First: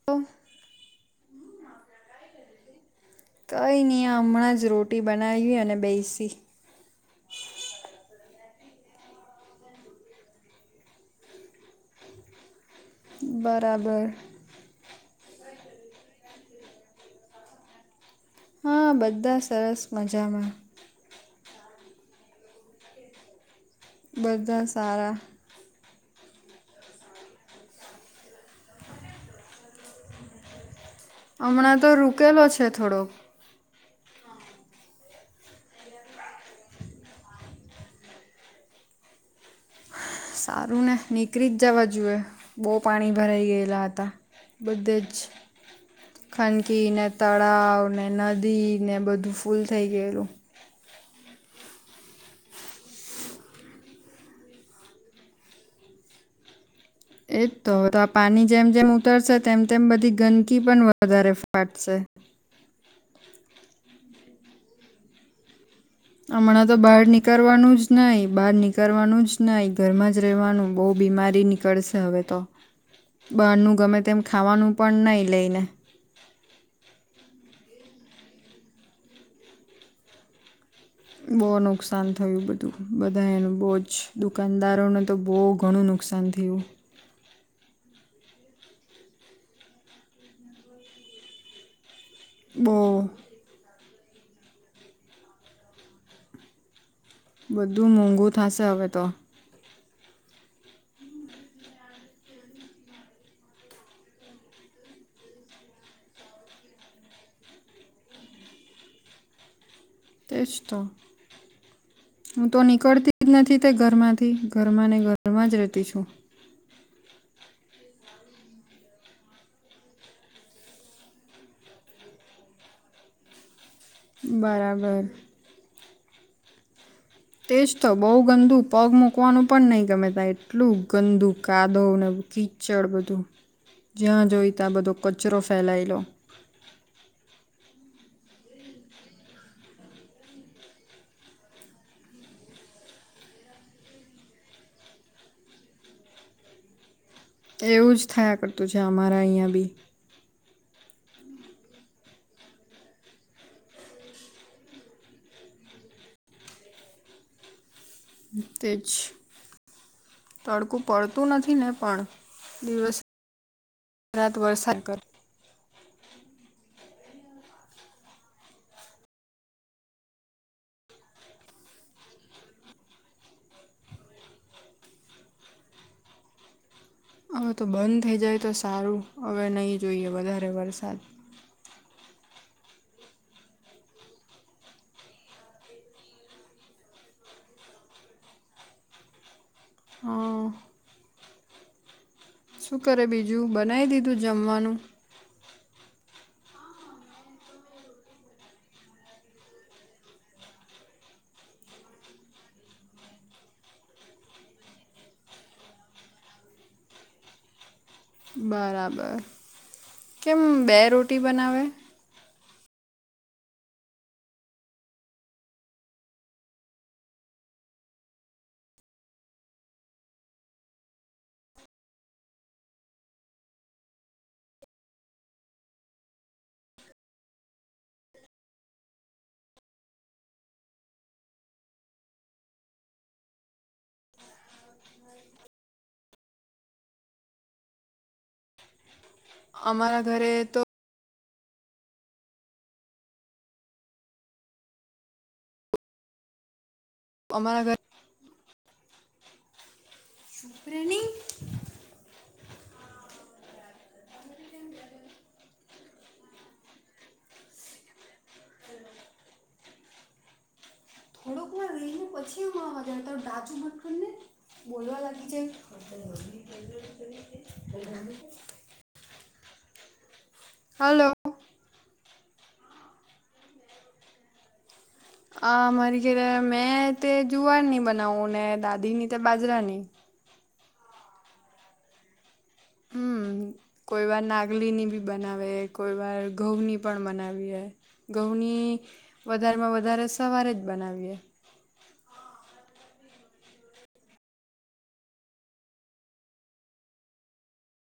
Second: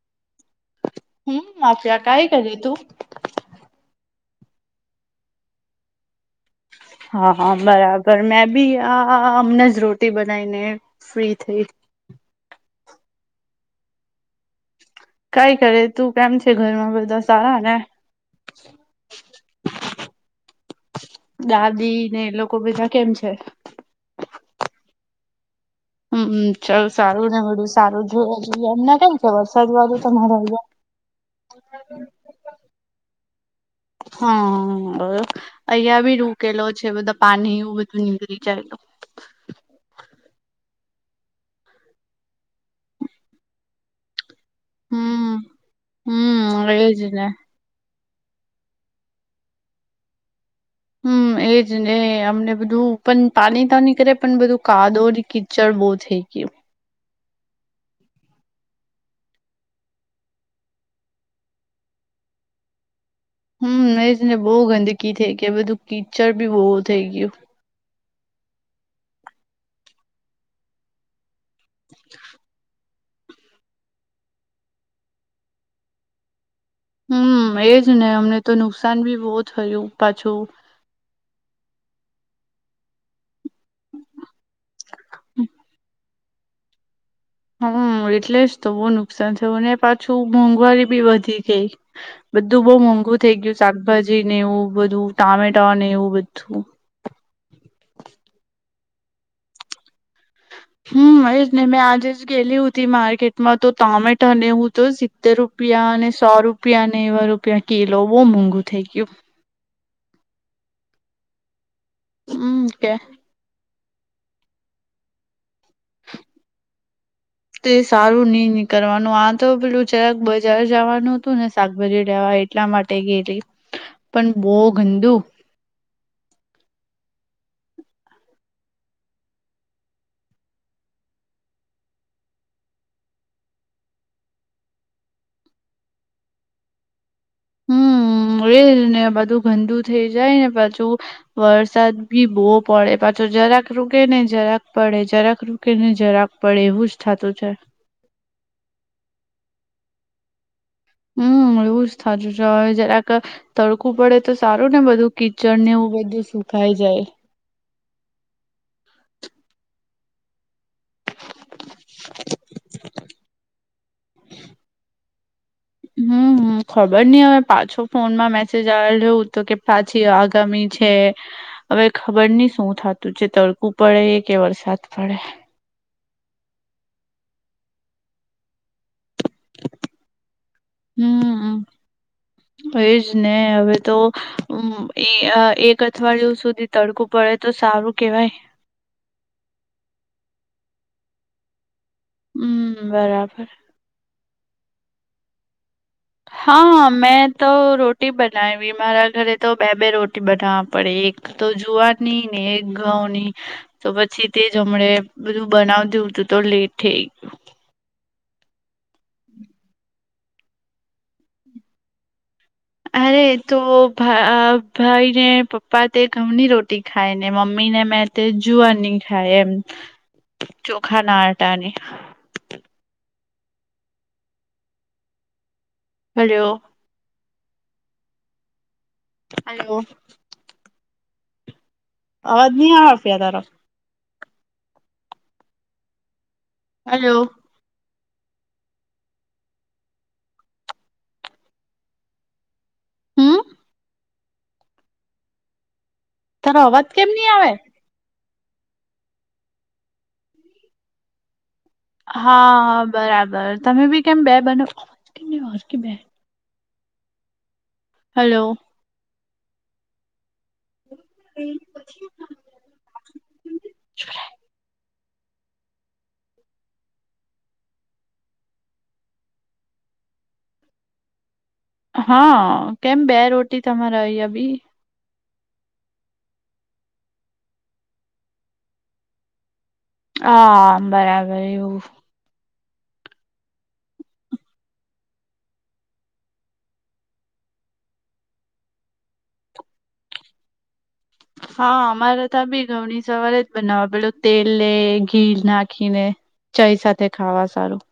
[unintelligible] હમ્મ mafia કાંઈ કરી તું? કંઈ ની હમણાં જ રોટી બનાવી અને બેયસી હા હાં બરાબર મેં બી આ હમણાં જ રોટી બનાઈને ફ્રી થઈ બરાબર કાઈ કરે તું કેમ છે? ઘરમાં બધા સારા ને? હા બધા સરસ મજામાં દાદીને એ લોકો બધા કેમ છે? બધાં સારા હમ્મ ચાલ સારું ને બડું સારું [unintelligible] એમને કેમ છે [unintelligible] [inaudible] હમણાં તો રૂકેલો છે થોડો [inaudible] હા અયા બી રૂકેલો છે બધા પાણી એવું બધું નીકળી જાય તો સારું ને નીકળી જ જવા જોવે બહુ પાણી ભરાઈ ગયેલા હતા બધે જ હમ હમ એજ ખાનગીને ને તળાવ ને નદીને બધું ફૂલ થઈ ગયેલું. હમ એ જ ને અમને બધું પણ પાણી તો નીકળે પણ બધું કાદવ ને કીચડ બહુ થઈ ગયું. એજ તો તો આ પાણી જેમ જેમ ઉતરશે તેમ તેમ બધી ગંદકી પણ વધારે ફાટશે. હમ એજેને બહુ ગંદકી થઈ કે બધું કીચડ બી બહુ હમણાં તો બાર થઈ ગયું નીકળવાનું જ નહી બાર નીકળવાનું જ નઇ ઘર માં જ રહેવાનું બહુ બીમારી ની નીકળશે હવે તો, બહારનું ગમે તેમ ખાવાનું પણ નહી લઈને. હમ એજ ને અમને તો નુકસાન બી બહુ થયું પાછું. બહુ નુકસાન થયું બધું બધા એનું બો જ દુકાનદારોને તો બો ઘણું નુકસાન થયું. હમ એટલે જ તો બહુ નુકસાન થયું અને પાછું મોંઘવારી બી વધી ગઈ. બધું બહુ બઉ મોંઘું થઇ ગયું શાકભાજી ને એવું બધું ટામેટા ને એવું બધું બધું મોંઘુ થશે હવે તો હમ એ જ ને મેં આજે જ ગેલી હો હતી માર્કેટમાં તો ટમેટો ને એવું તો જ તેર રૂપિયા અને સો રૂપિયા ને એવા રૂપિયા કિલો બહુ મોંઘું થઈ ગયું. તેજ તો હું તો હમ કે નીકળતી. [unintelligible] નથી તે ઘરમાંથી ઘરમાં ને ઘરમાં જ રહેતી છું [inaudible] તે સારું ની નીકળવાનું આ તો પેલું જરાક બજાર જવાનું હતું ને શાકભાજી લેવા એ ટલા માટે ગયેલી પણ બો બરાબર ગંદુ તે જ તો બૌ ગંદુ પગ મૂકવાનું પણ નઈ ગમે ત્યાં એટલું ગંદુ કાદવ ને કી ચડ બધું જ્યાં જોઈતા બધો કચરો ફેલાયલો હમ એ જ ને બધું ગંદુ થઇ જાય ને પાછું વરસાદ બી બહુ પડે પાછો જરાક રૂકે ને જરાક પડે જરાક રૂ કે ને જરાક પડે એવું જ થતું છે. એવું જ થાયા કરતું છે અમારા અહીંયા બી. હમ એવું જ થાતું સે અવે જરાક તડકું પડે તો સારું ને બધું કિચડ ને એવું બધું સુખાય જાય. તે જ તડકો પડતું નથી ને પણ દિવસ રાત વરસાદ કર હમ ખબર ની હવે પાછો ફોનમાં મેસેજ આવેલો તો કે પા આગામી છે. હવે ખબર ની શું થતું છે તડકું પડે કે વરસાદ પડે. હવે તો બંધ થઈ જાય તો સારું હવે નહી જોઈએ વધારે વરસ હમ એજ ને હવે તો એક અઠવાડિયું સુધી તડકો પડે તો સારું કેવાય. હા શું હમ કરે બીજું બરાબર બનાવી દીધું જમવાનું? હા મેં તો રોટી બનાયવી મારા ઘરે તો બે બે રોટી બનાવવા પડે એક તો જુવારની ને એક ઘઉંની તો પછી તે જ હમણા બધું બનાવતી હતું તો લેટ થઈ ગયું. બરાબર. કેમ બે રોટી બનાવે? અરે તો અ ભા ભાઈને પપ્પા તે ઘઉંની રોટી ખાય ને મમ્મી ને મેં તે જુવારની ખાય એમ, ચોખા ના આટાની ખા હલો. હલો, અવાજ નહી આવે ફિયા તારો. હલો, અમારા ઘરે તો, હમ, તારો અવાજ કેમ ની આવે? અમારા ઘરે ચુપ રે ની, હા હા બરાબર તમે બી કેમ બે [unintelligible] હલો, હલો, હમ, એનું પછી અવાજ આવે તારું ડાચું બંધ કર ને, બોલવા લાગી છે. હલો, હા કેમ બે રોટી તમારે આઇ આબી? આ મારી કે મેં તે જુવાર ની બનાવું ને દાદીની ત બાજરા ની. હા બરાબર એવું. હમ, કોઈ વાર નાગલીની બી બનાવે, કોઈ વાર ઘઉંની પણ બનાવીએ. ઘઉંની વધારેમાં વધારે સવારે જ બનાવીએ. હા અમારે તા બી ઘઉંની સવારે જ બનાવે. પેલું તેલ લે ઘી નાખીને. ચાઈ સાથે ખાવા સારું.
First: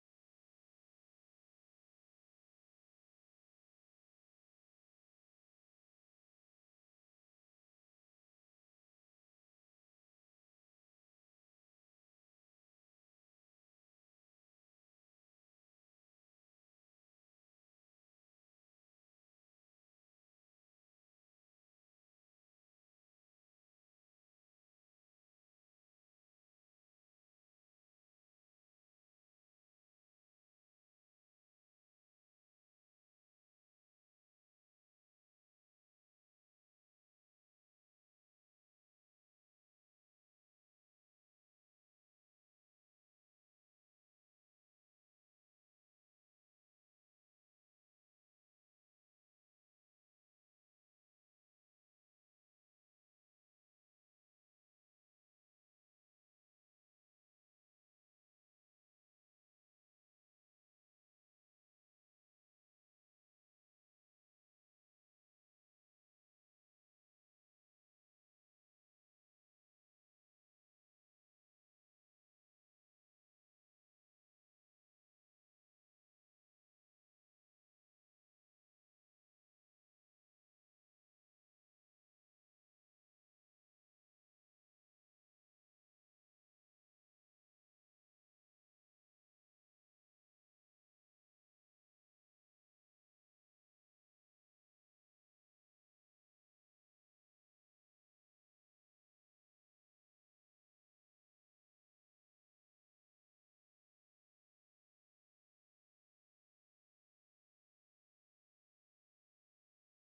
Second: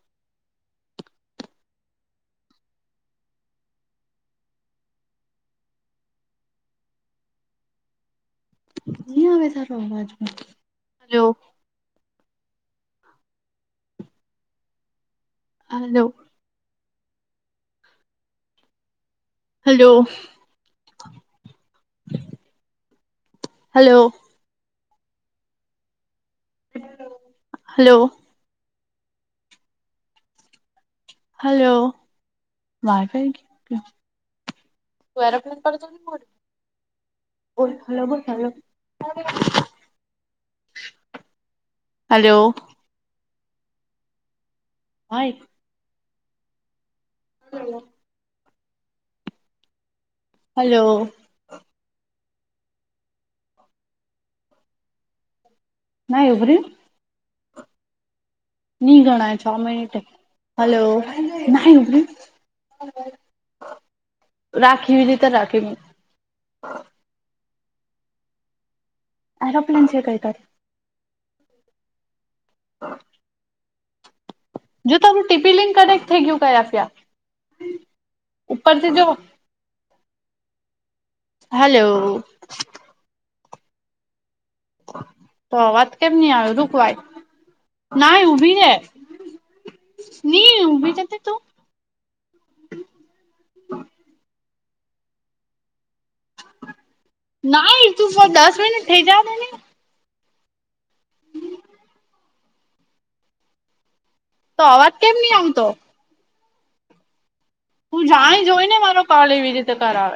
ની આવે સારો અવાજ પણ, hello. Hello. Hello. Hello. Hello. Hello [unintelligible] [unintelligible] બોલ હલો બોલ હલો. હલો. Hi [unintelligible] hello. ના ઉભી રેને. ની ગણાય છ મિનિટે. હાલો [unintelligible] રાખીવી એવી રીતો રાખી મુક. એરોપ્લેન છે, [unintelligible] [unintelligible] જો તારું ટીપી લિંક કનેક્ટ થઈ ગયું ગયા ફ્યા, ઉપરથી જો. હાલો તો અવાજ કેમ ની આવે રુક વાય ના ઊભી રે ની ઊભી રે તું નાઈ તું દસ મિનટ થઈ જવા દેને તો અવાજ કેમ ની આવતો તું જાણી જોઈને મારો કોલ એવી રીતે કરાવે